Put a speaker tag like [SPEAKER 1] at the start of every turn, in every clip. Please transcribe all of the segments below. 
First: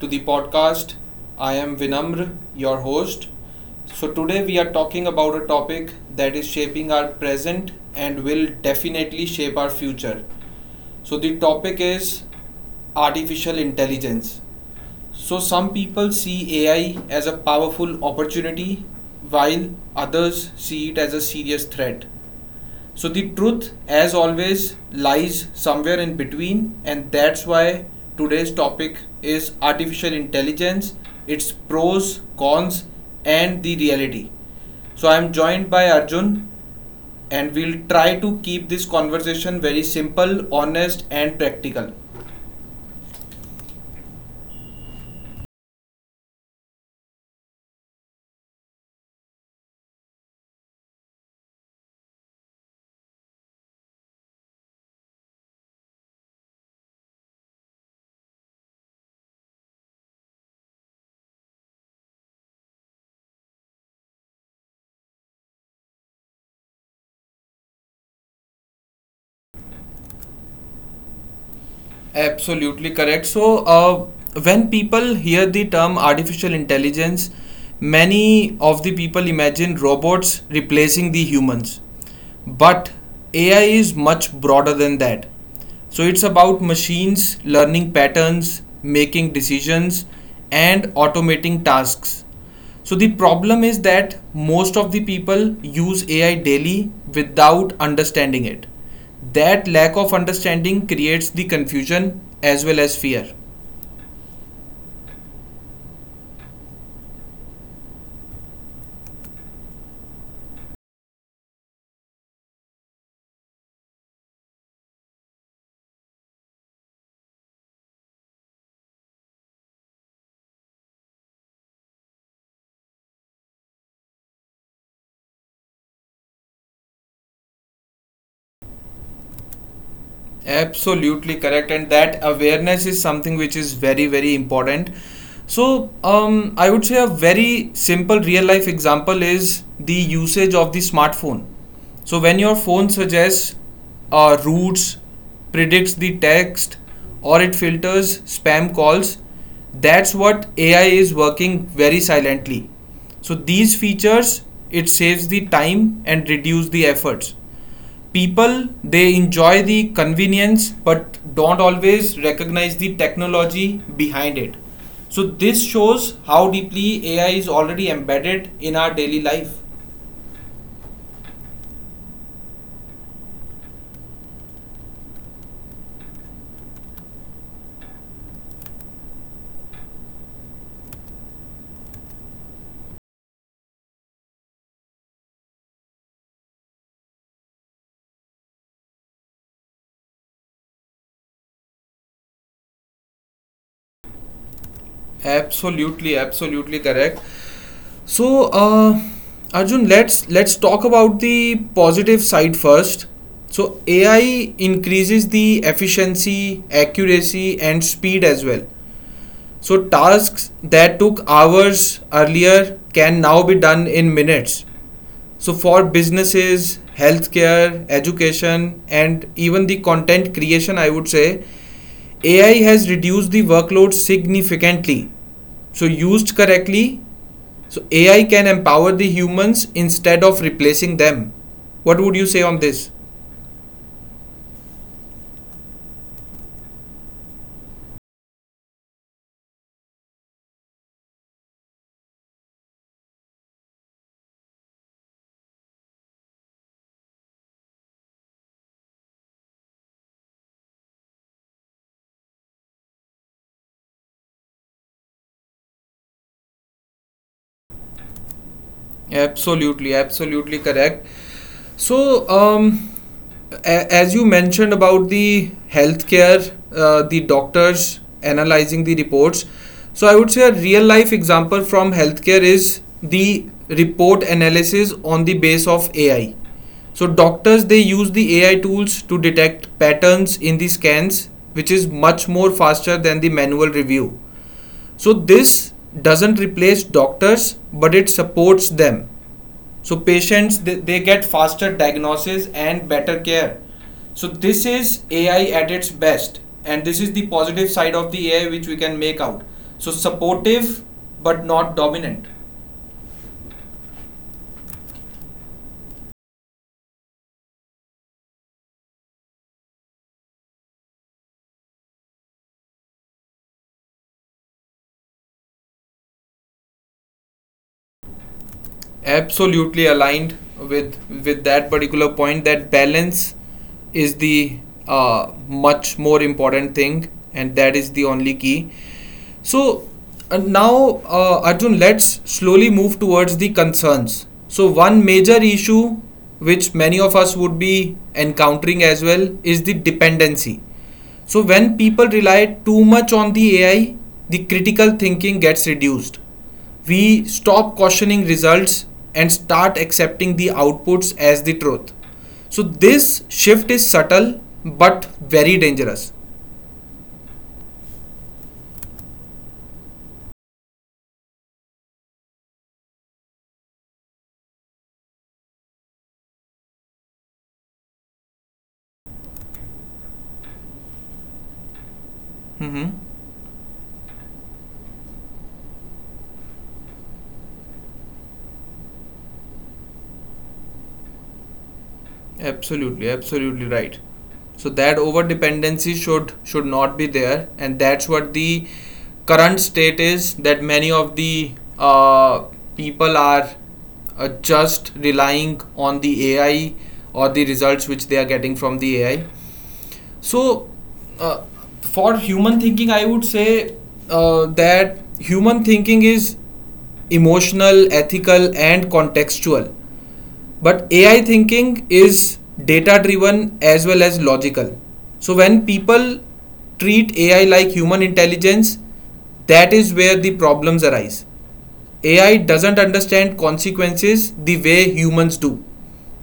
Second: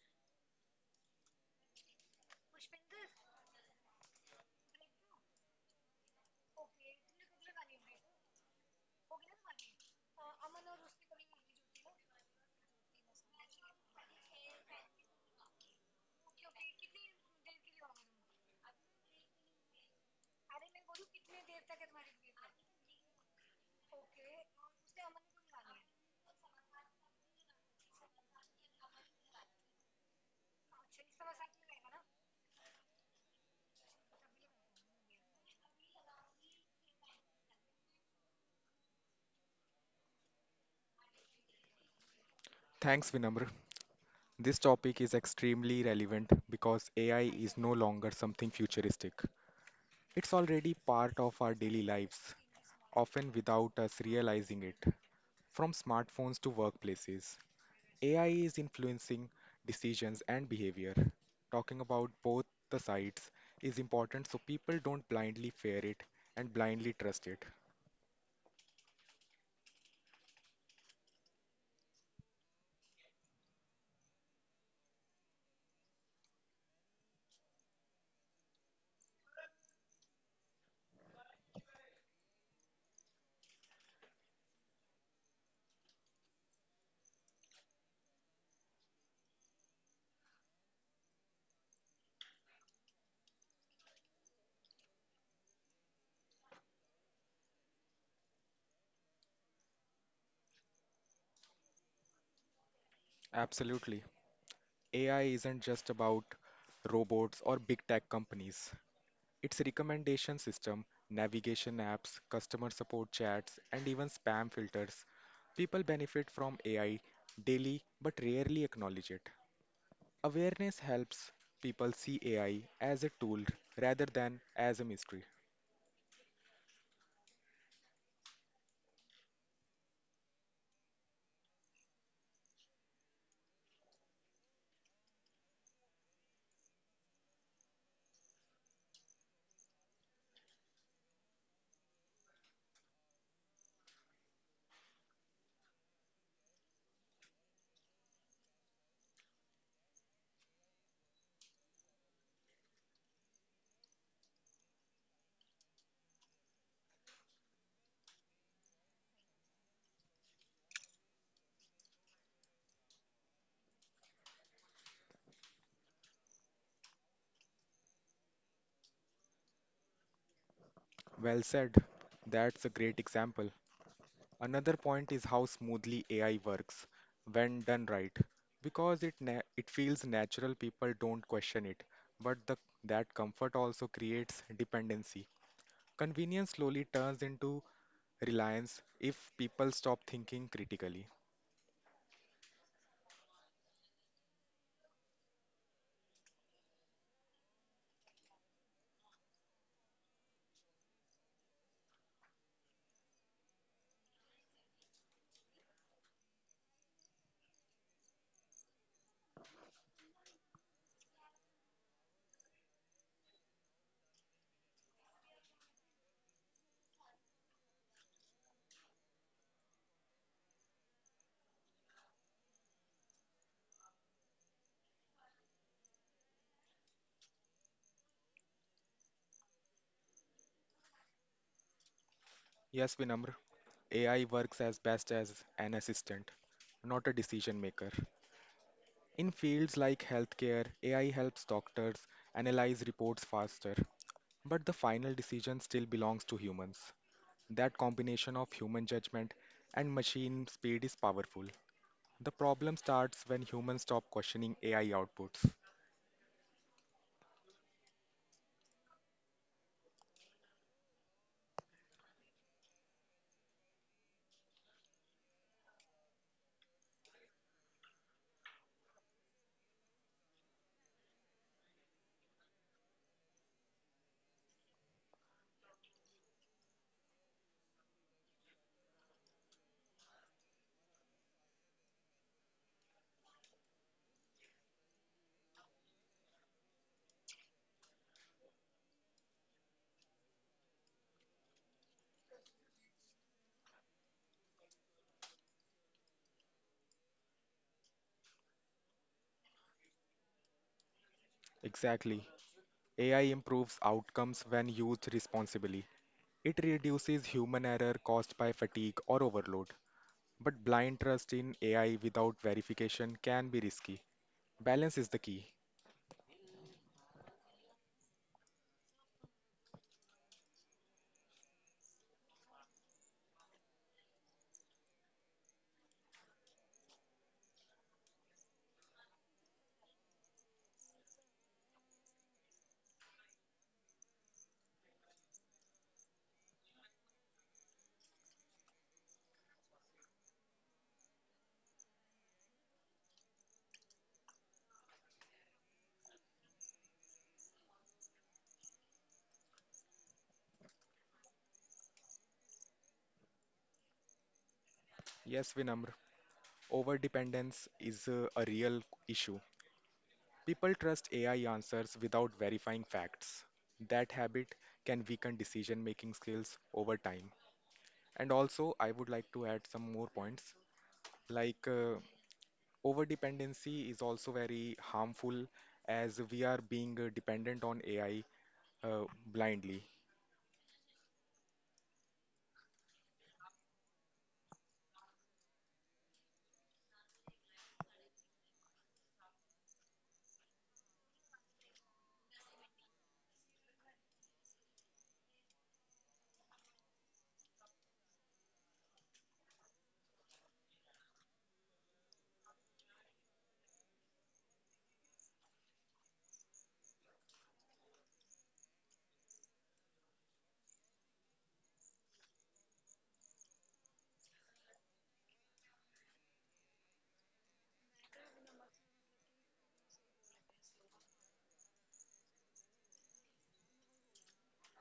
[SPEAKER 1] to the podcast. I am Vinamr, your host. So, today we are talking about a topic that is shaping our present and will definitely shape our future. So, the topic is artificial intelligence. So, some people see AI as a powerful opportunity while others see it as a serious threat. So the truth, as always, lies somewhere in between, and that's why today's topic is artificial intelligence, its pros, cons, and the reality. So I'm joined by Arjun, and we'll try to keep this conversation very simple, honest, and practical.
[SPEAKER 2] Thanks, Vinamr. This topic is extremely relevant because AI is no longer something futuristic. It's already part of our daily lives, often without us realizing it. From smartphones to workplaces, AI is influencing decisions and behavior. Talking about both the sides is important so people don't blindly fear it and blindly trust it.
[SPEAKER 1] Absolutely correct. When people hear the term artificial intelligence, many of the people imagine robots replacing the humans. But AI is much broader than that. So, it's about machines learning patterns, making decisions, and automating tasks. So, the problem is that most of the people use AI daily without understanding it. That lack of understanding creates the confusion as well as fear.
[SPEAKER 2] Absolutely. AI isn't just about robots or big tech companies. Its recommendation system, navigation apps, customer support chats, and even spam filters. People benefit from AI daily but rarely acknowledge it. Awareness helps people see AI as a tool rather than as a mystery.
[SPEAKER 1] Absolutely correct, and that awareness is something which is very, very important. I would say a very simple real life example is the usage of the smartphone. So, when your phone suggests routes, predicts the text, or it filters spam calls, that's what AI is working very silently. So, these features it saves the time and reduce the efforts, people they enjoy the convenience but don't always recognize the technology behind it. So this shows how deeply AI is already embedded in our daily life.
[SPEAKER 2] Well said. That's a great example. Another point is how smoothly AI works when done right. Because it feels natural, people don't question it. But the that comfort also creates dependency. Convenience slowly turns into reliance if people stop thinking critically.
[SPEAKER 1] Absolutely, absolutely correct. so uh, Arjun, let's talk about the positive side first. So AI increases the efficiency, accuracy and speed as well. So tasks that took hours earlier can now be done in minutes. So for businesses, healthcare, education, and even the content creation, I would say AI has reduced the workload significantly. So used correctly, so AI can empower the humans instead of replacing them. What would you say on this?
[SPEAKER 2] Yes, Vinamr, AI works as best as an assistant, not a decision maker. In fields like healthcare, AI helps doctors analyze reports faster, but the final decision still belongs to humans. That combination of human judgment and machine speed is powerful. The problem starts when humans stop questioning AI outputs.
[SPEAKER 1] Absolutely, absolutely correct. So, um, as you mentioned about the healthcare, the doctors analyzing the reports. So, I would say a real life example from healthcare is the report analysis on the base of AI. So, doctors they use the AI tools to detect patterns in the scans, which is much more faster than the manual review. So, this doesn't replace doctors, but it supports them. So patients they get faster diagnosis and better care. So this is AI at its best, and this is the positive side of the AI which we can make out. So supportive but not dominant.
[SPEAKER 2] Exactly. AI improves outcomes when used responsibly. It reduces human error caused by fatigue or overload. But blind trust in AI without verification can be risky. Balance is the key.
[SPEAKER 1] Absolutely aligned with that particular point, that balance is the, much more important thing, and that is the only key. So now, Arjun, let's slowly move towards the concerns. So one major issue which many of us would be encountering as well is the dependency. So when people rely too much on the AI, the critical thinking gets reduced. We stop questioning results and start accepting the outputs as the truth. So, this shift is subtle but very dangerous.
[SPEAKER 2] Yes, Vinamr, overdependence is a real issue. People trust AI answers without verifying facts. That habit can weaken decision making skills over time. And also, I would like to add some more points
[SPEAKER 1] hmm
[SPEAKER 2] like overdependency is also very harmful as we are being dependent on AI blindly.
[SPEAKER 1] Absolutely, absolutely right. So that over dependency should not be there, and that's what the current state is. That many of the uh, people are, just relying on the AI or the results which they are getting from the AI. So, uh, for human thinking, I would say that human thinking is emotional, ethical, and contextual. But AI thinking is data driven as well as logical. So, when people treat AI like human intelligence, that is where the problems arise. AI doesn't understand consequences the way humans do.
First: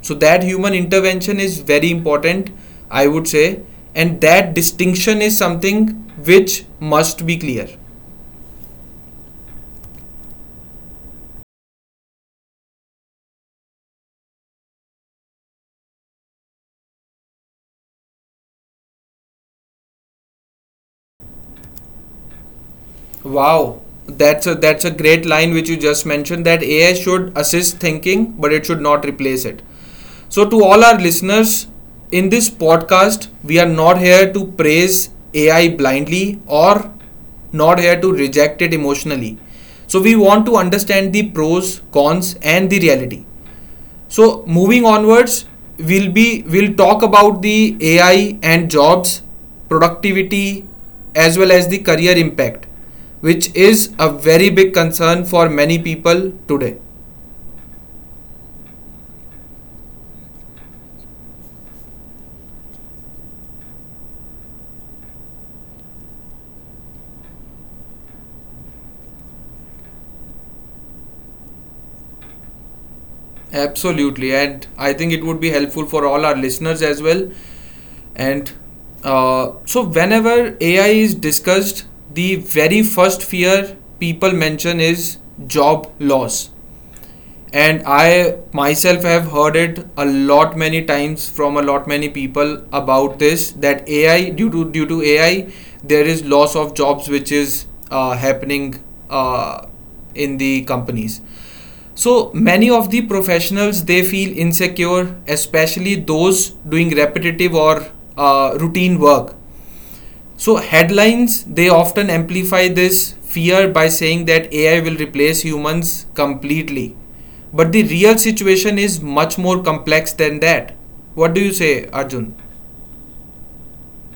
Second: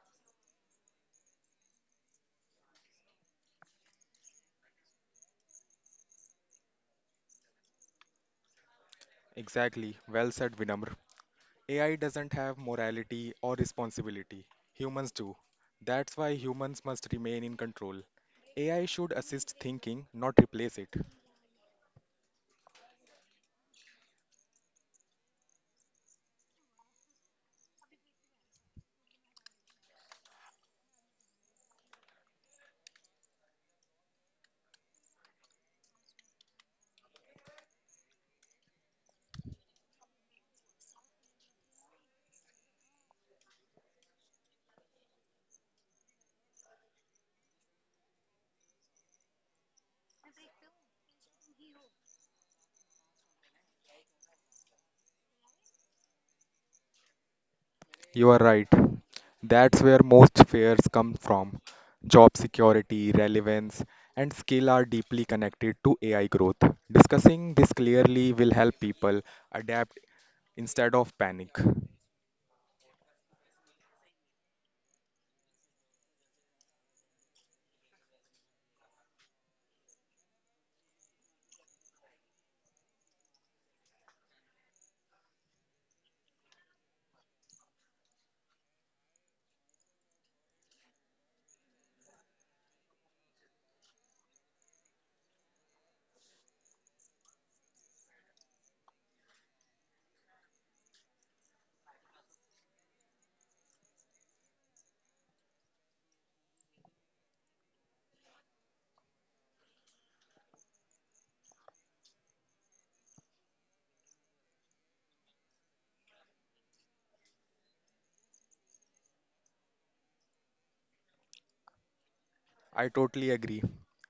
[SPEAKER 1] So, that human intervention is very important, I would say, and that distinction is something which must be clear.
[SPEAKER 2] Exactly. Well said, Vinamr. AI doesn't have morality or responsibility. Humans do. That's why humans must remain in control. AI should assist thinking, not replace it.
[SPEAKER 1] Wow, that's a great line which you just mentioned, that AI should assist thinking, but it should not replace it. So, to all our listeners, in this podcast, we are not here to praise AI blindly or not here to reject it emotionally. So, we want to understand the pros, cons, and the reality. So, moving onwards, we'll talk about the AI and jobs, productivity, as well as the career impact, which is a very big concern for many people today.
[SPEAKER 2] You are right. That's where most fears come from. Job security, relevance, and skill are deeply connected to AI growth. Discussing this clearly will help people adapt instead of panic.
[SPEAKER 1] Absolutely, and I think it would be helpful for all our listeners as well. And so, whenever AI is discussed, the very first fear people mention is job loss. And I myself have heard it a lot many times from a lot many people about this, that AI due to AI there is loss of jobs which is happening, uh, in the companies. So many of the professionals they feel insecure, especially those doing repetitive or routine work. So headlines they often amplify this fear by saying that AI will replace humans completely. But the real situation is much more complex than that. What do you say, Arjun?
[SPEAKER 2] I totally agree.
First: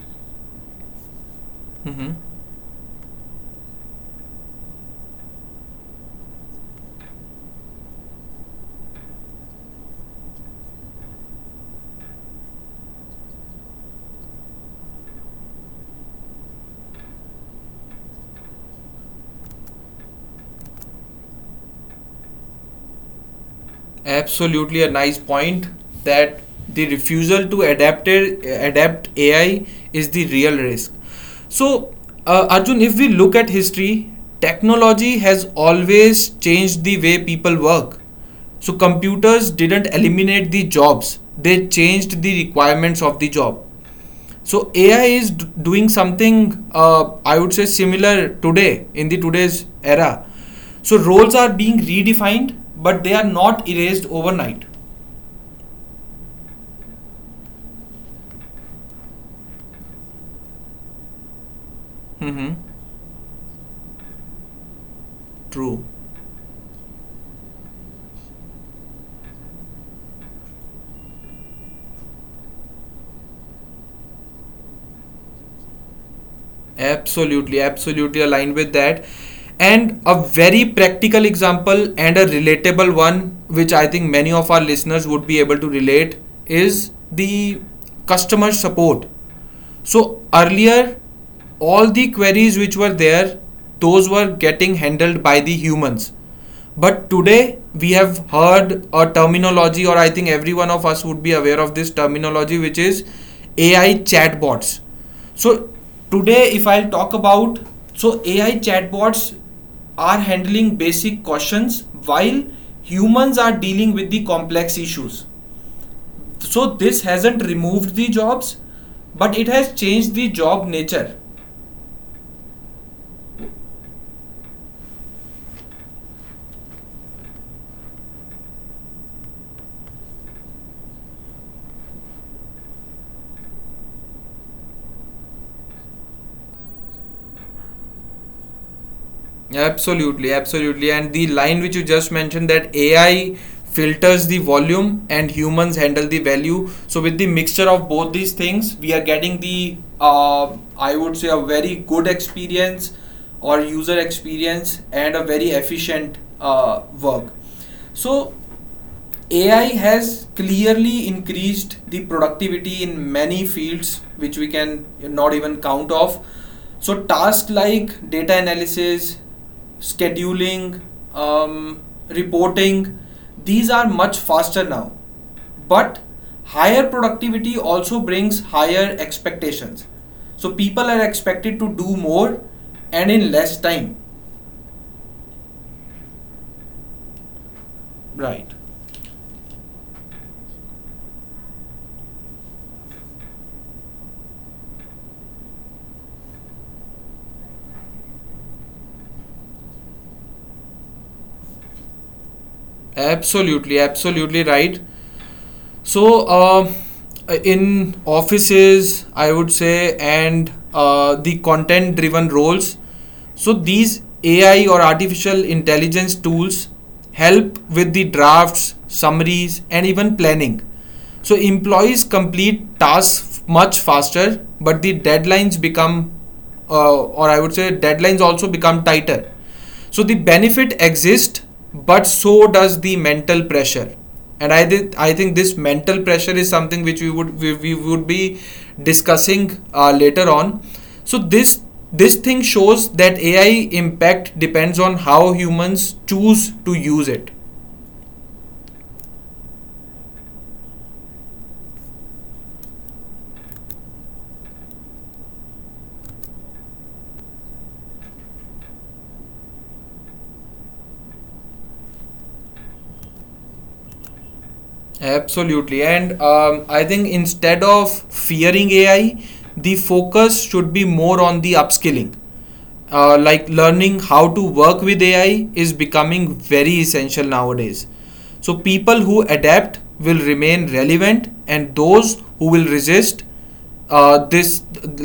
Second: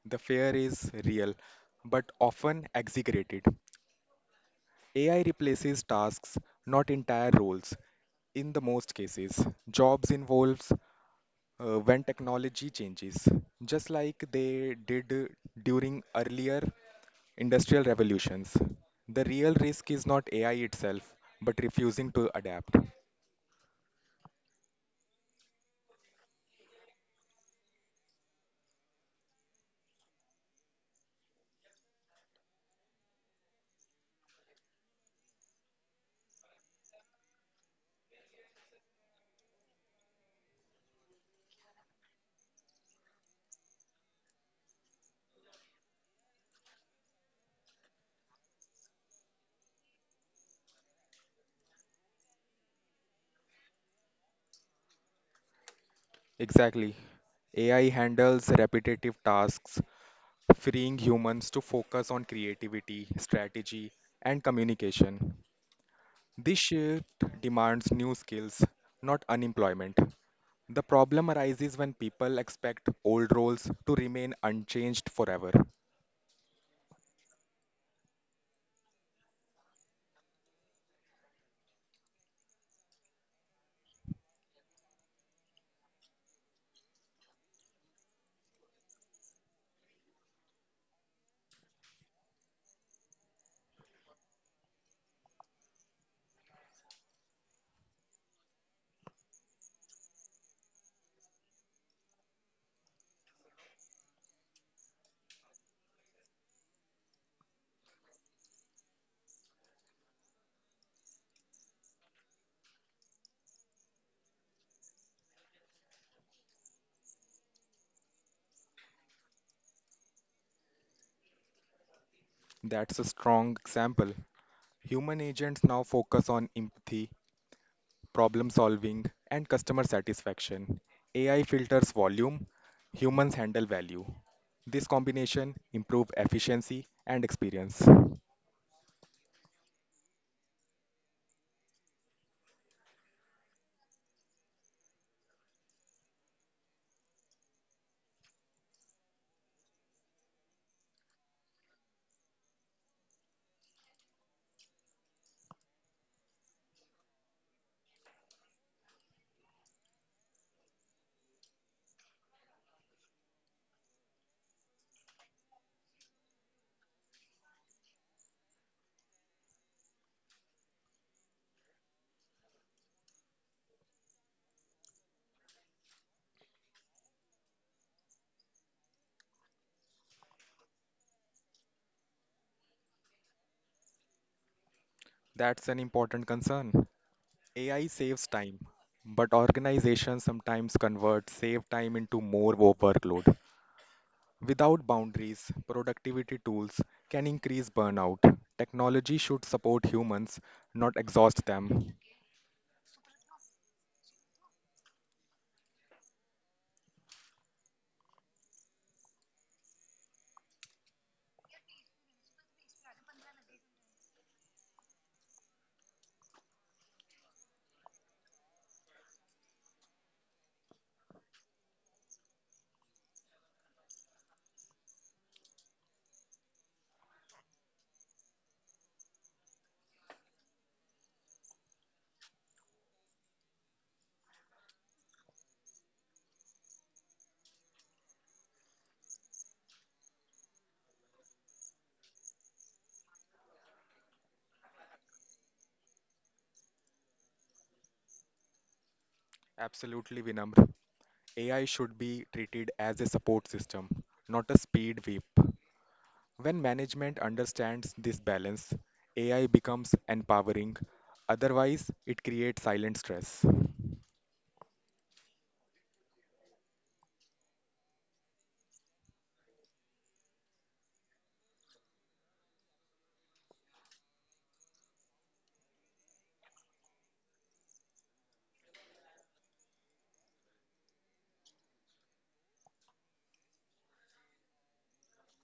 [SPEAKER 2] The fear is real, but
[SPEAKER 1] Mhm.
[SPEAKER 2] often exaggerated. AI replaces tasks, not entire roles. In the most cases, jobs involves when technology changes, just like they did during earlier industrial revolutions. The real risk is not AI itself, but refusing to adapt.
[SPEAKER 1] Absolutely a nice point, that the refusal to adapt it, adapt AI is the real risk. So, Arjun, if we look at history, technology has always changed the way people work. So, computers didn't eliminate the jobs; they changed the requirements of the job. So AI is doing something I would say similar today in the today's era. So roles are being redefined, but they are not erased overnight.
[SPEAKER 2] Exactly. AI handles repetitive tasks, freeing humans to focus on
[SPEAKER 1] Hmm.
[SPEAKER 2] creativity, strategy, and communication.
[SPEAKER 1] True.
[SPEAKER 2] This shift demands new skills, not unemployment. The problem arises when people expect old roles to remain unchanged forever.
[SPEAKER 1] Absolutely, absolutely aligned with that. And a very practical example and a relatable one, which I think many of our listeners would be able to relate, is the customer support. So earlier, all the queries which were there, those were getting handled by the humans. But today, we have heard a terminology, or I think every one of us would be aware of this terminology, which is AI chatbots. So today, if I'll talk about, so AI chatbots are handling basic questions while humans are dealing with the complex issues. So this hasn't removed the jobs, but it has changed the job nature.
[SPEAKER 2] That's a strong example. Human agents now focus on empathy, problem solving, and customer satisfaction. AI filters volume, humans handle value. This combination improve efficiency and experience.
[SPEAKER 1] Absolutely, absolutely. And the line which you just mentioned, that AI filters the volume and humans handle the value. So, with the mixture of both these things, we are getting the, I would say, a very good experience or user experience, and a very efficient work. So, AI has clearly increased the productivity in many fields, which we can not even count off. So, tasks like data analysis, scheduling, um, reporting, these are much faster now. But higher productivity also brings higher expectations. So, people are expected to do more and in less time.
[SPEAKER 2] That's an important concern. AI saves time,
[SPEAKER 1] Right.
[SPEAKER 2] but organizations sometimes convert saved time into more workload. Without boundaries, productivity tools can increase burnout. Technology should support humans, not exhaust them.
[SPEAKER 1] Absolutely, absolutely right. So, in offices, I would say, and the content driven roles, so these AI or artificial intelligence tools help with the drafts, summaries, and even planning. So, employees complete tasks much faster, but the deadlines become, or I would say, deadlines also become tighter. So the benefit exists, but so does the mental pressure. And I think this mental pressure is something which we would be discussing later on. So this thing shows that AI impact depends on how humans choose to use it.
[SPEAKER 2] Absolutely, Vinamr. AI should be treated as a support system, not a speed whip. When management understands this balance, AI becomes empowering. Otherwise, it creates silent stress.
[SPEAKER 1] Absolutely. And I think instead of fearing AI, the focus should be more on the upskilling. Like learning how to work with AI is becoming very essential nowadays. So people who adapt will remain relevant, and those who will resist, this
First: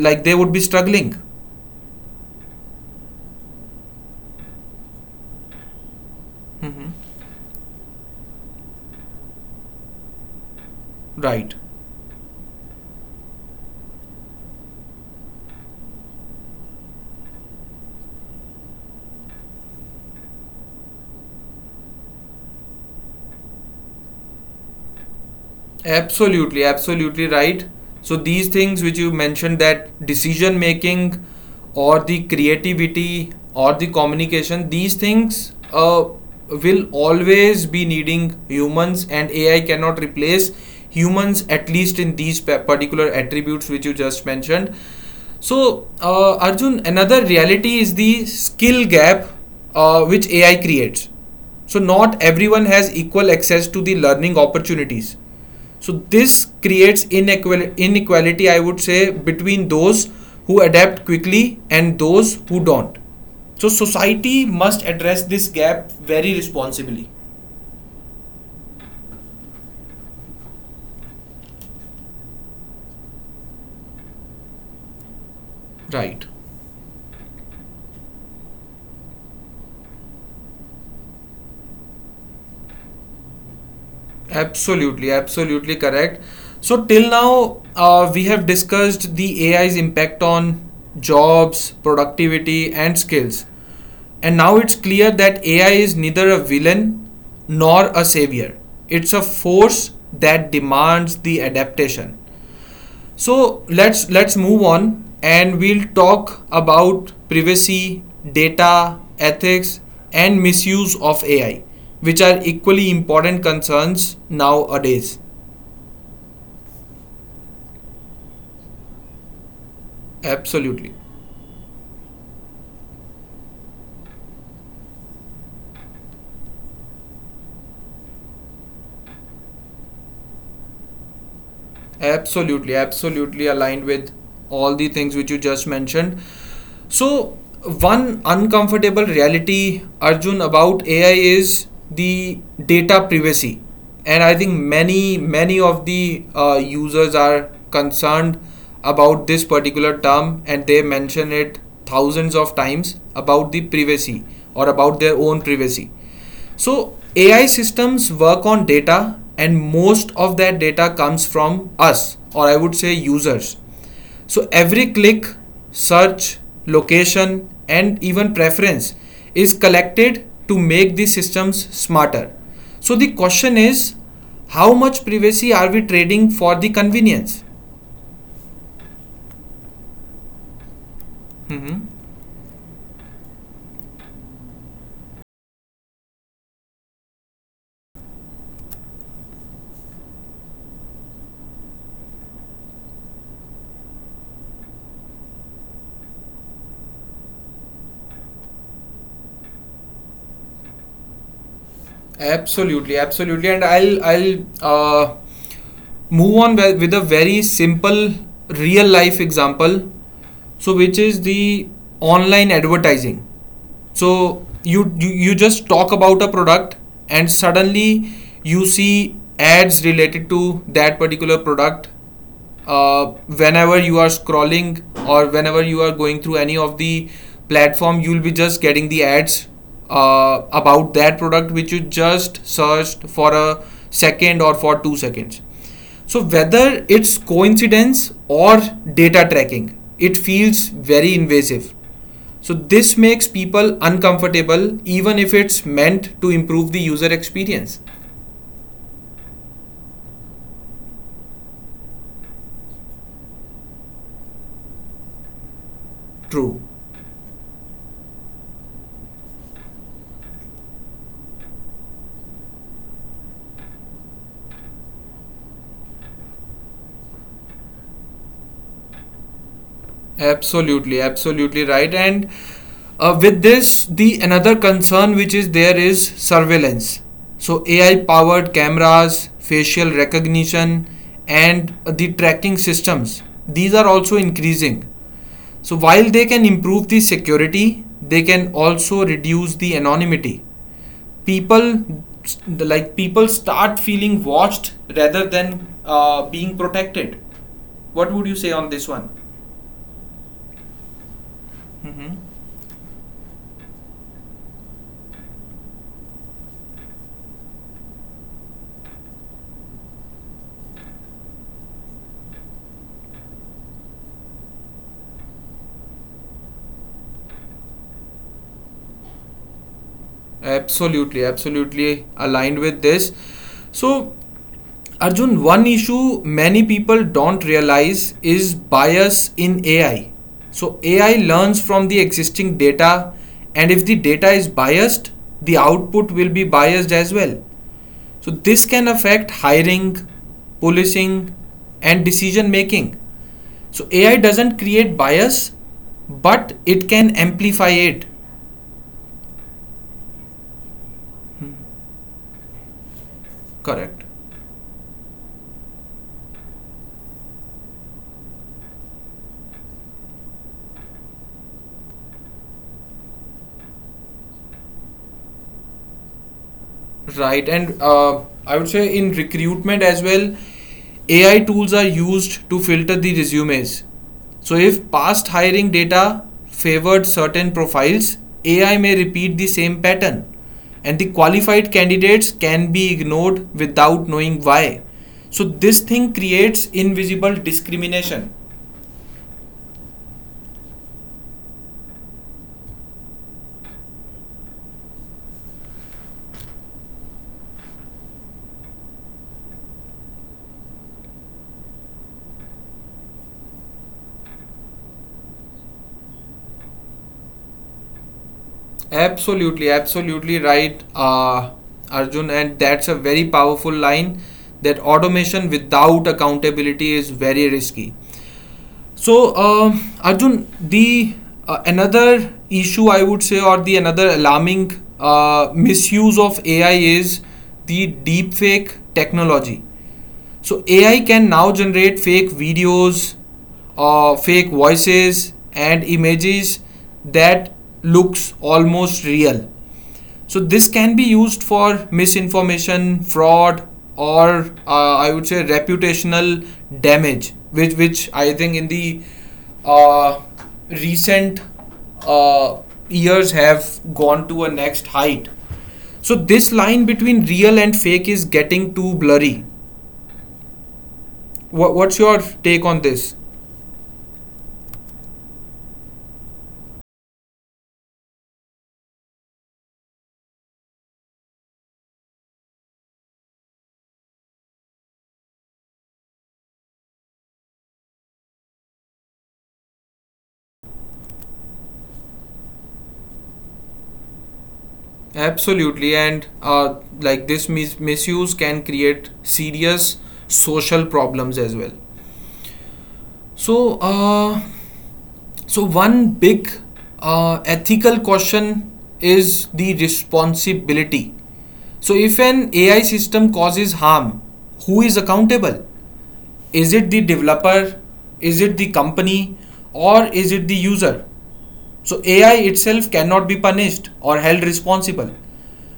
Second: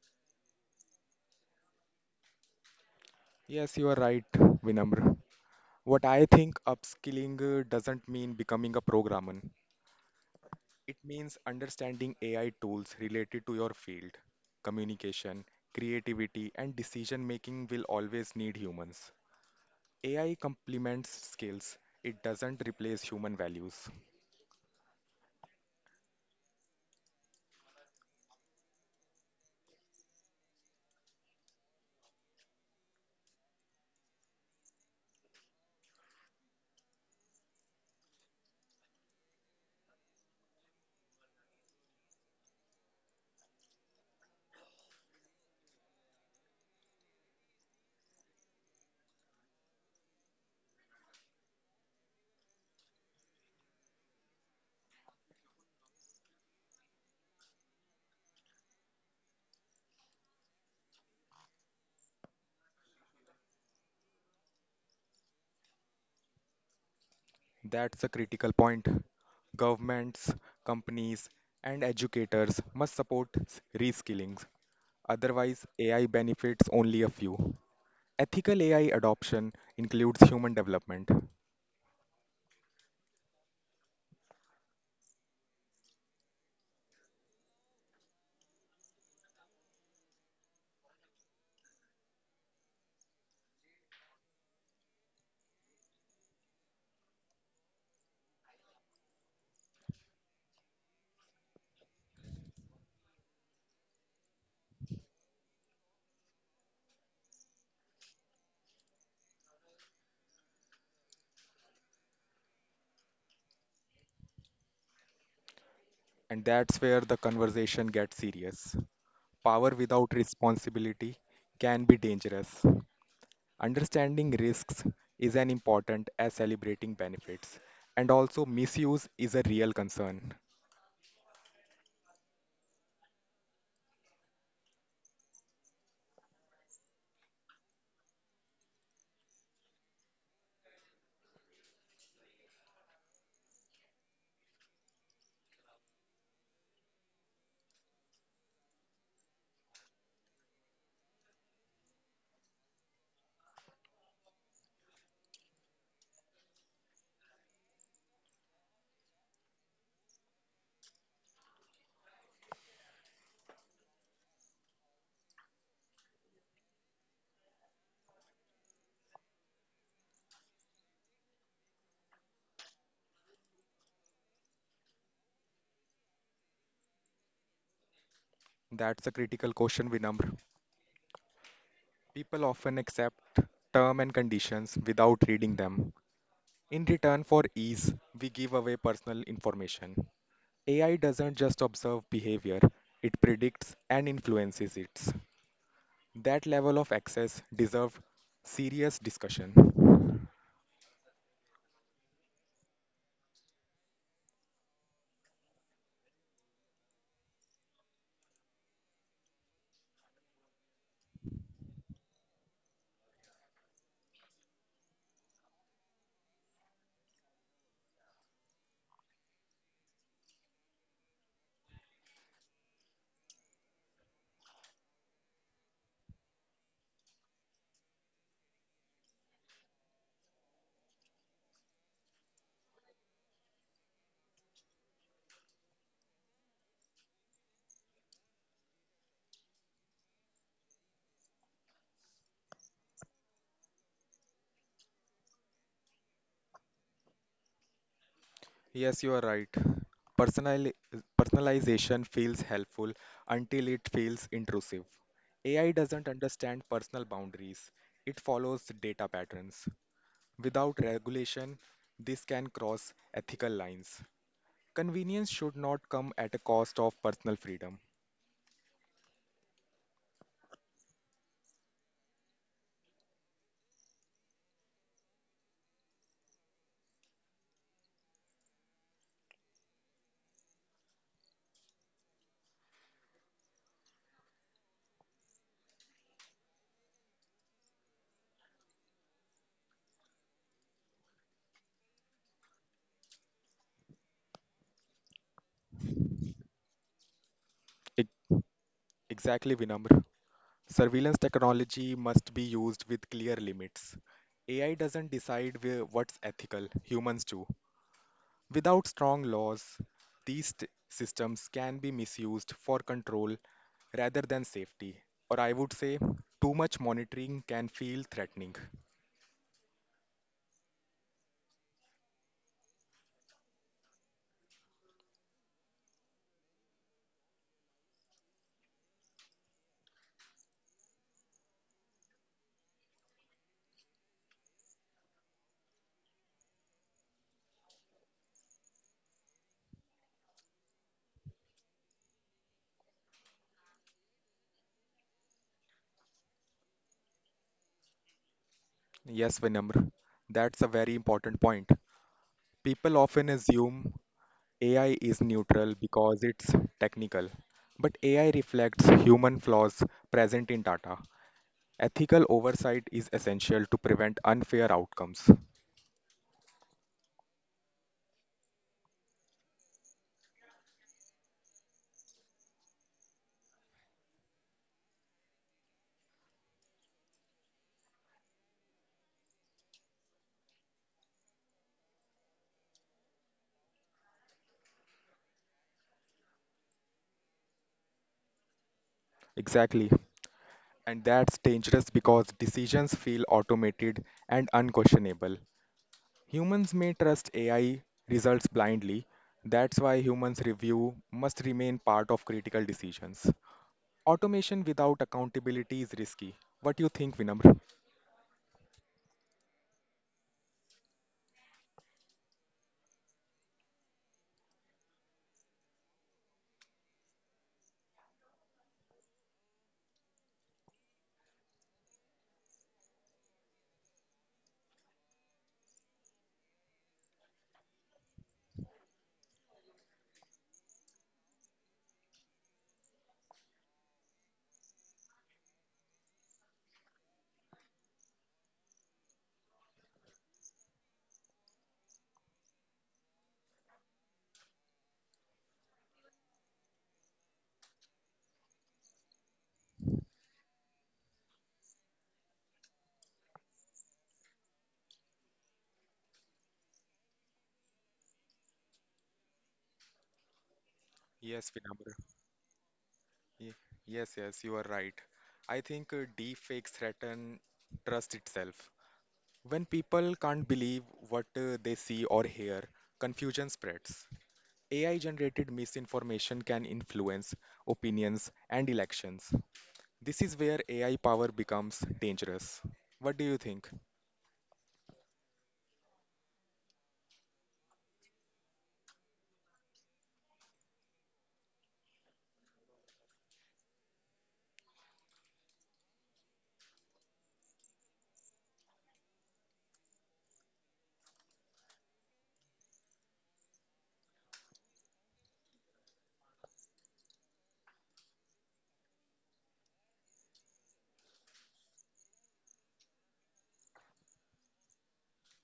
[SPEAKER 1] like they would be struggling.
[SPEAKER 2] Yes, you are right, Vinamr. What I think
[SPEAKER 1] Mhm.
[SPEAKER 2] upskilling doesn't mean becoming a programmer. It
[SPEAKER 1] Right.
[SPEAKER 2] means understanding AI tools related to your field. Communication, creativity, and decision making will always need humans. AI complements skills, it doesn't replace human values.
[SPEAKER 1] Absolutely, absolutely right. So these things which you mentioned, that decision making or the creativity or the communication, these things will always be needing humans and AI cannot replace humans at least in these particular attributes which you just mentioned. So, Arjun, another reality is the skill gap which AI creates. So, not everyone has equal access to the learning opportunities. So, this creates inequality, I would say, between those who adapt quickly and those who don't. So, society must address this gap very responsibly.
[SPEAKER 2] That's a critical point. Governments, companies, and educators must support reskilling. Otherwise,
[SPEAKER 1] Right.
[SPEAKER 2] AI benefits only a few. Ethical AI adoption includes human development.
[SPEAKER 1] Absolutely, absolutely correct. So, till now, we have discussed the AI's impact on jobs, productivity, and skills. And now it's clear that AI is neither a villain nor a savior, it's a force that demands the adaptation. So let's move on and we'll talk about privacy, data, ethics and misuse of AI which are equally important concerns nowadays.
[SPEAKER 2] And that's where the conversation gets serious. Power without
[SPEAKER 1] Absolutely.
[SPEAKER 2] responsibility can be dangerous. Understanding risks is as important as celebrating benefits. And also, misuse is a real concern.
[SPEAKER 1] Absolutely, absolutely aligned with all the things which you just mentioned. So, one uncomfortable reality, Arjun, about AI is the data privacy. And I think many of the users are concerned about this particular term, and they mention it thousands of times about the privacy or about their own privacy. So, AI systems work on data, and most of that data comes from us, or I would say users. So every click, search, location, and even preference is collected to make the systems smarter. So the question is, how much privacy are we trading for the convenience?
[SPEAKER 2] That's a critical question, Vinamr.
[SPEAKER 1] Mm-hmm.
[SPEAKER 2] People often accept term and conditions without reading them. In return for ease, we give away personal information. AI doesn't just observe behavior, it predicts and influences it. That level of access deserves serious discussion.
[SPEAKER 1] Absolutely, and I'll move on with a very simple real life example, which is the online advertising. So you just talk about a product and suddenly you see ads related to that particular product uh, whenever you are scrolling or whenever you are going through any of the platform, you'll be just getting the ads about that product which you just searched for a second or for 2 seconds. So whether it's coincidence or data tracking, it feels very invasive. So this makes people uncomfortable even if it's meant to improve the user experience.
[SPEAKER 2] Yes, you are right. Personali- Personalization feels helpful until it feels intrusive. AI doesn't
[SPEAKER 1] True.
[SPEAKER 2] understand personal boundaries, it follows data patterns. Without regulation, this can cross ethical lines. Convenience should not come at a cost of personal freedom.
[SPEAKER 1] Absolutely, absolutely right. And with this, the another concern which is there is surveillance. So AI powered cameras, facial recognition, and the tracking systems, these are also increasing. So while they can improve the security, they can also reduce the anonymity. People like, people start feeling watched rather than being protected. What would you say on
[SPEAKER 2] E-
[SPEAKER 1] this one?
[SPEAKER 2] Exactly, Vinamr. Surveillance
[SPEAKER 1] Mm-hmm.
[SPEAKER 2] technology must be used with clear limits. AI doesn't decide where, what's ethical, humans do. Without strong laws, these systems can be misused for control rather than safety. Or I would say, too much monitoring can feel threatening.
[SPEAKER 1] Absolutely, absolutely aligned with this. So Arjun, one issue many people don't realize is bias in AI. So AI learns from the existing data, and if the data is biased, the output will be biased as well. So this can affect hiring, policing, and decision making. So AI doesn't create bias, but it can amplify it.
[SPEAKER 2] Yes, Vinamr, that's a very important point. People often
[SPEAKER 1] Correct.
[SPEAKER 2] assume AI is neutral because it's technical, but AI reflects human flaws present in data. Ethical oversight is essential to prevent unfair outcomes.
[SPEAKER 1] Right, and I would say in recruitment as well, AI tools are used to filter the resumes. So if past hiring data favored certain profiles, AI may repeat the same pattern, and the qualified candidates can be ignored without knowing why. So this thing creates invisible discrimination.
[SPEAKER 2] Exactly. And that's dangerous because decisions feel automated and unquestionable. Humans may trust AI results blindly. That's why humans' review must remain part of critical decisions. Automation without accountability is risky. What do you think, Vinamr?
[SPEAKER 1] Absolutely, absolutely right, Arjun. And that's a very powerful line that automation without accountability is very risky. So, Arjun, the another issue I would say, or the another alarming misuse of AI is the deepfake technology. So AI can now generate fake videos, fake voices, and images that looks almost real. So this can be used for misinformation, fraud, or I would say reputational damage, which I think in the uh, recent uh, years have gone to a next height. So this line between real and fake is getting too blurry.
[SPEAKER 2] Yes,
[SPEAKER 1] What,
[SPEAKER 2] Vinamr.
[SPEAKER 1] what's your take on this?
[SPEAKER 2] Ye- yes, you are right. I think deepfakes threaten trust itself. When people can't believe what they see or hear, confusion spreads. AI generated misinformation can influence opinions and elections. This is where AI power becomes dangerous. What do you think?
[SPEAKER 1] Absolutely, and like this misuse can create serious social problems as well. So uh, So one big ethical question is the responsibility. So if an AI system causes harm, who is accountable? Is it the developer? Is it the company? Or is it the user? So AI itself cannot be punished or held responsible.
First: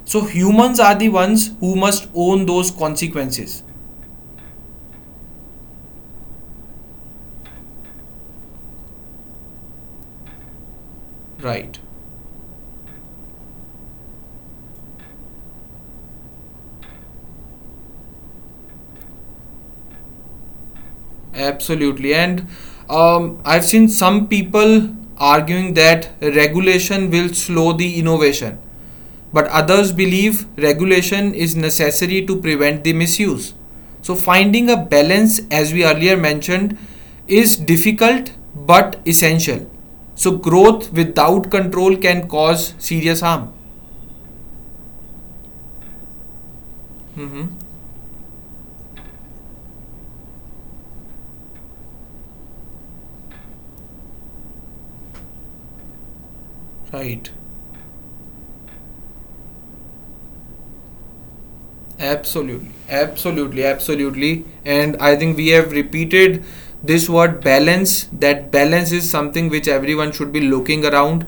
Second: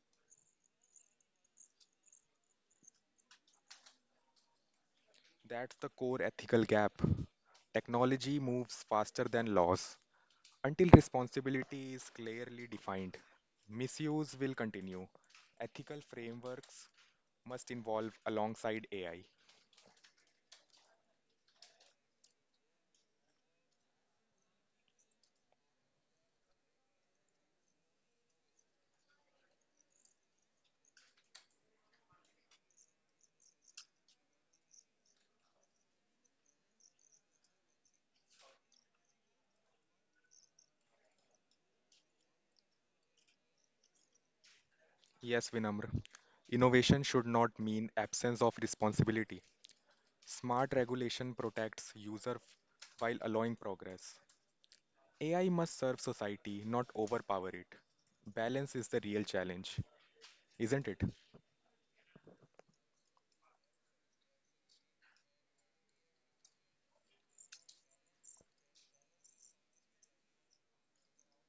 [SPEAKER 1] So humans are the ones who must own those consequences.
[SPEAKER 2] That's the core ethical gap. Technology moves faster than laws. Until
[SPEAKER 1] Right.
[SPEAKER 2] responsibility is clearly defined, misuse will continue. Ethical frameworks must evolve alongside AI.
[SPEAKER 1] Absolutely. And I've seen some people arguing that regulation will slow the innovation, but others believe regulation is necessary to prevent the misuse. So finding a balance, as we earlier mentioned, is difficult but essential. So growth without control can cause serious harm.
[SPEAKER 2] Yes, Vinamr. Innovation should not
[SPEAKER 1] Mhm.
[SPEAKER 2] mean absence of responsibility. Smart regulation protects while allowing progress. AI must serve society, not
[SPEAKER 1] Right.
[SPEAKER 2] overpower it. Balance is the real challenge, isn't it?
[SPEAKER 1] Absolutely. And I think we have repeated this word balance. That balance is something which everyone should be looking around.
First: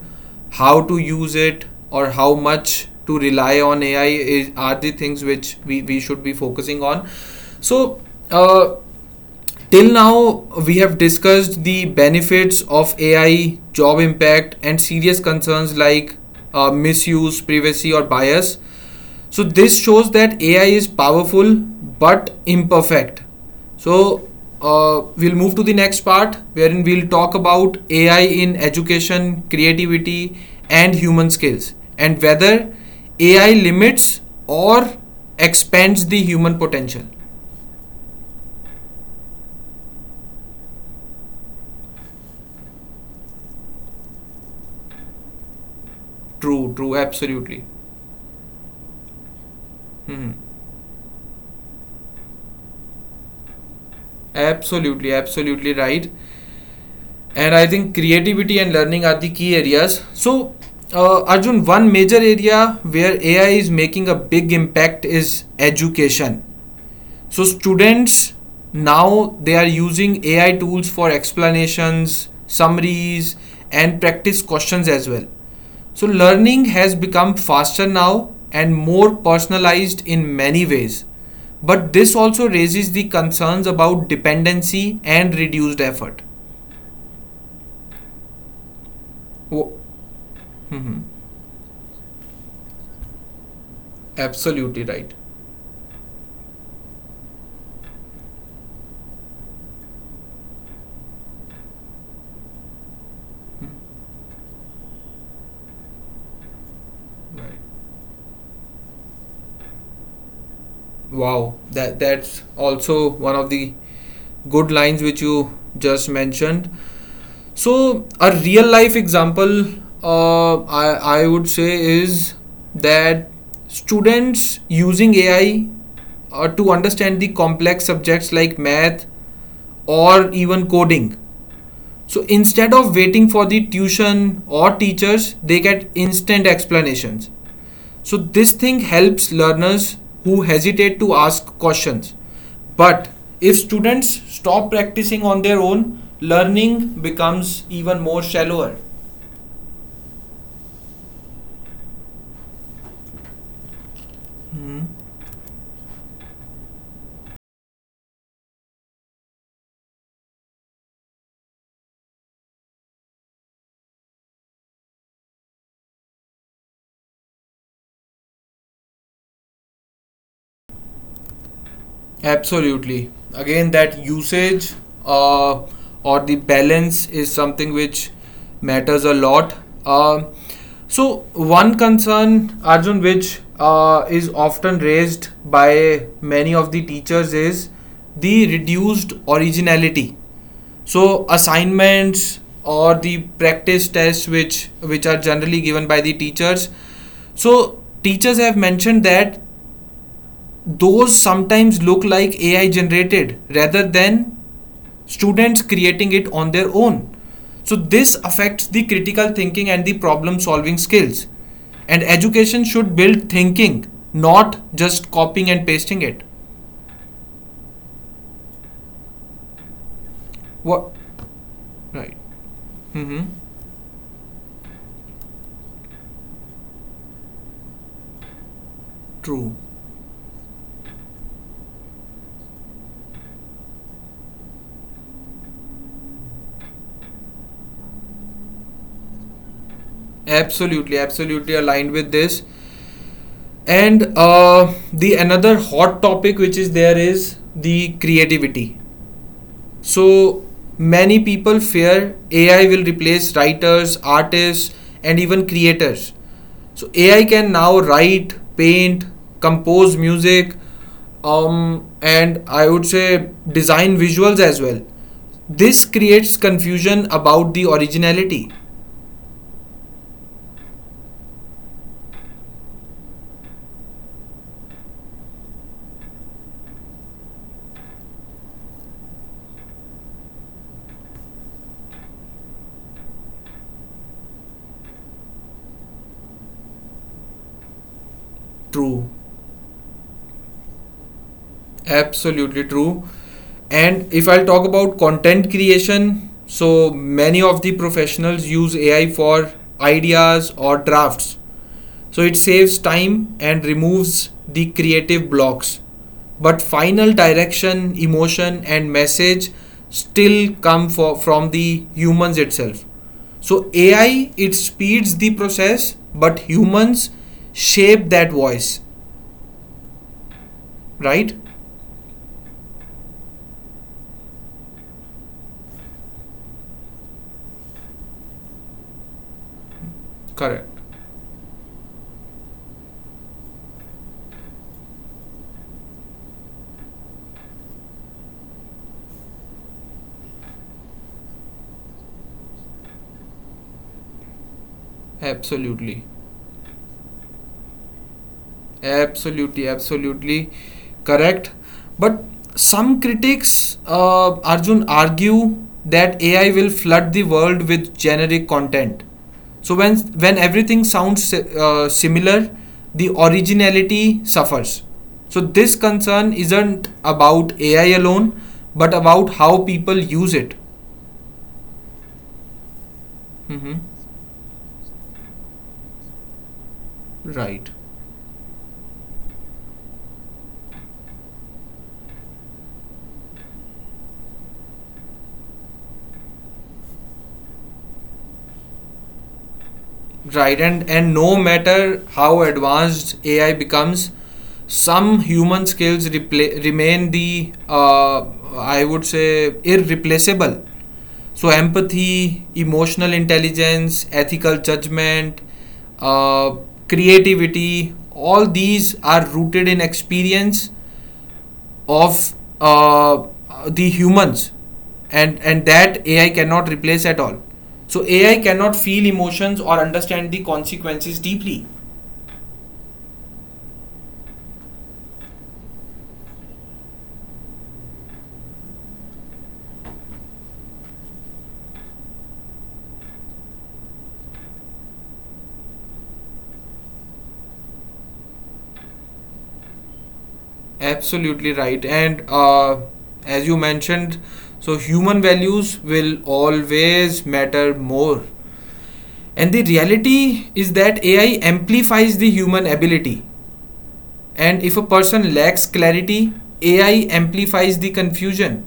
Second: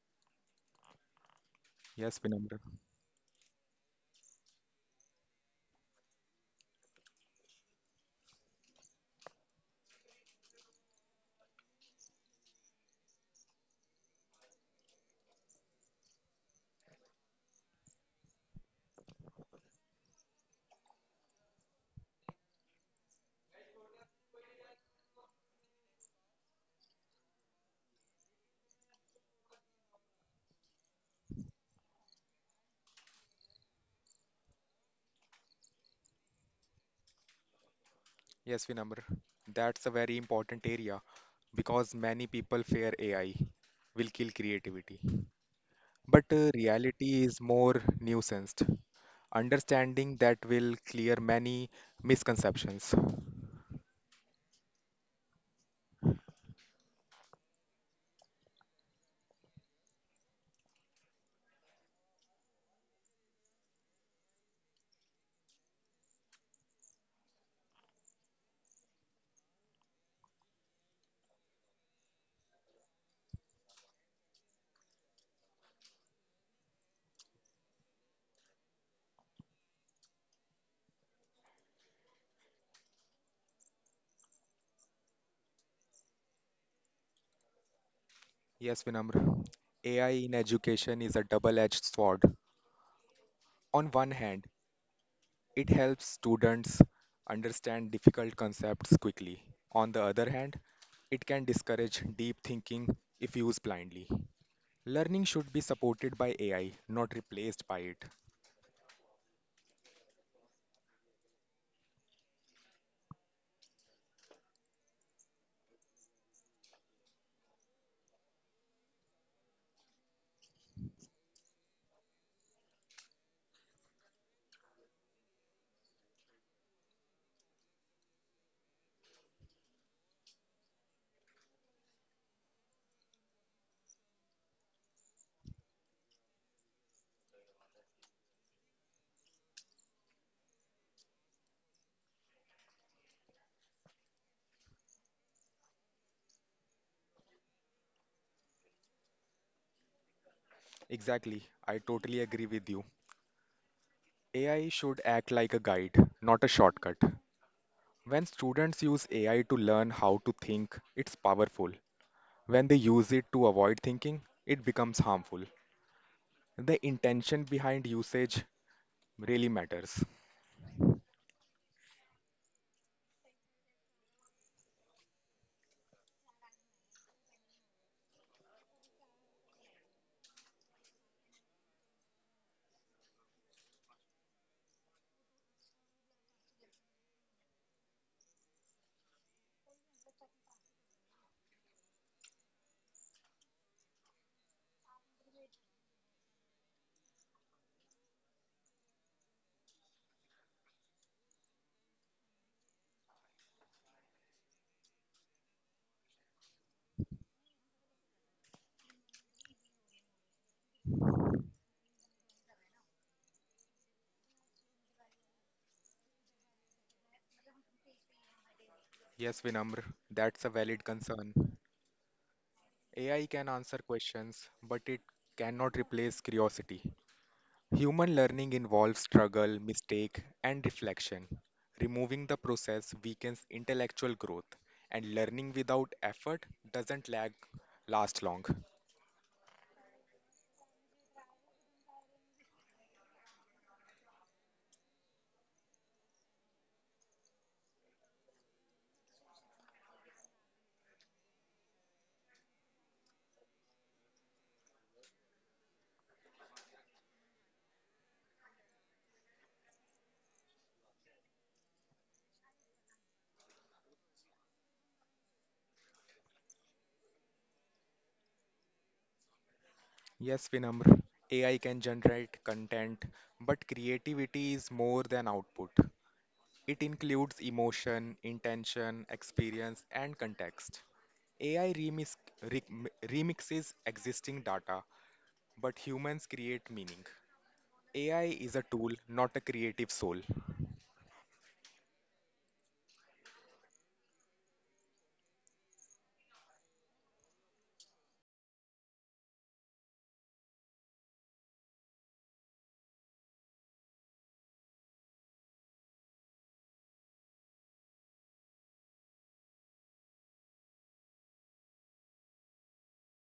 [SPEAKER 1] How to use it or
[SPEAKER 2] Yes,
[SPEAKER 1] how
[SPEAKER 2] Vinamr.
[SPEAKER 1] much to rely on AI is are the things which we should be focusing on. So uh, till now we have discussed the benefits of AI, job impact, and serious concerns like misuse, privacy, or bias. So this shows that AI is powerful but imperfect. So we'll move to the next part wherein we'll talk about AI in education, creativity, and human skills, and whether AI limits or expands the human potential.
[SPEAKER 2] Yes, Vinamr. That's a very important area because many people fear AI will kill creativity. But
[SPEAKER 1] True, true,
[SPEAKER 2] reality
[SPEAKER 1] absolutely.
[SPEAKER 2] is more nuanced.
[SPEAKER 1] Hmm.
[SPEAKER 2] Understanding that will clear many misconceptions.
[SPEAKER 1] Absolutely, absolutely right. And I think creativity and learning are the key areas. So, Arjun, one major area where AI is making a big impact is education. So students now they are using AI tools for explanations, summaries, and practice questions as well. So learning has become faster now and more personalized in many ways. But this also raises the concerns about dependency and reduced effort.
[SPEAKER 2] Yes, Vinamr.
[SPEAKER 1] Oh, Wo-
[SPEAKER 2] AI in
[SPEAKER 1] Mhm.
[SPEAKER 2] education is a double-edged sword. On one hand,
[SPEAKER 1] Absolutely right.
[SPEAKER 2] it helps students understand difficult concepts quickly. On the other hand, it can discourage deep thinking if used blindly. Learning should be supported by AI, not
[SPEAKER 1] Right.
[SPEAKER 2] replaced by it.
[SPEAKER 1] Wow, that's also one of the good lines which you just mentioned. So a real life example, I would say is that students using AI to understand the complex subjects like math or even coding. So instead of waiting for the tuition or teachers, they get instant explanations. So this thing helps learners who hesitate to ask questions. But if students stop practicing on their own, learning becomes even more shallower.
[SPEAKER 2] Exactly, I totally agree with you. AI should act like a guide, not a shortcut. When students use AI to learn how to think, it's powerful. When they use it to avoid thinking, it becomes harmful. The intention behind usage really matters.
[SPEAKER 1] Absolutely. Again, that usage uh, or the balance is something which matters a lot. Um so, one concern, Arjun, which is often raised by many of the teachers is the reduced originality. So assignments or the practice tests, which are generally given by the teachers, so teachers have mentioned that those sometimes look like AI generated rather than students creating it on their own. So this affects the critical thinking and the problem solving skills. And education should build thinking, not just copying and pasting it.
[SPEAKER 2] Yes, Vinamr, that's a
[SPEAKER 1] What?
[SPEAKER 2] valid concern.
[SPEAKER 1] Right. Mm-hmm.
[SPEAKER 2] AI can answer questions, but it cannot replace curiosity. Human learning involves
[SPEAKER 1] True.
[SPEAKER 2] struggle, mistake, and reflection. Removing the process weakens intellectual growth, and learning without effort doesn't last long.
[SPEAKER 1] Absolutely, absolutely aligned with this. And the another hot topic which is there is the creativity. So many people fear AI will replace writers, artists, and even creators. So AI can now write, paint, compose music, and I would say design visuals as well. This creates confusion about the originality.
[SPEAKER 2] Yes, Vinamr, AI can generate content, but creativity is more than output. It includes emotion, intention, experience, and context. AI remix, re, m- remixes existing data, but humans create meaning. AI is a
[SPEAKER 1] True,
[SPEAKER 2] tool, not a creative soul.
[SPEAKER 1] absolutely true. And if I'll talk about content creation, so many of the professionals use AI for ideas or drafts. So it saves time and removes the creative blocks. But final direction, emotion, and message still from the humans itself. So AI it speeds the process, but humans shape that voice, right? Correct. Absolutely. Absolutely, correct. But some critics, Arjun, argue that AI will flood the world with generic content. So when everything sounds similar, the originality suffers. So this concern isn't about AI alone, but about how people use it. Hmm. Right. Right, and no matter how advanced AI becomes, some human skills remain the, I would say, irreplaceable. So empathy, emotional intelligence, ethical judgment, uh, creativity, all these are rooted in experience of uh, the humans, and that AI cannot replace at all. So AI cannot feel emotions or understand the consequences deeply. Absolutely right. And as you mentioned, so human values will always matter more. And the reality is that AI amplifies the human ability, and if a person lacks clarity, AI amplifies the confusion.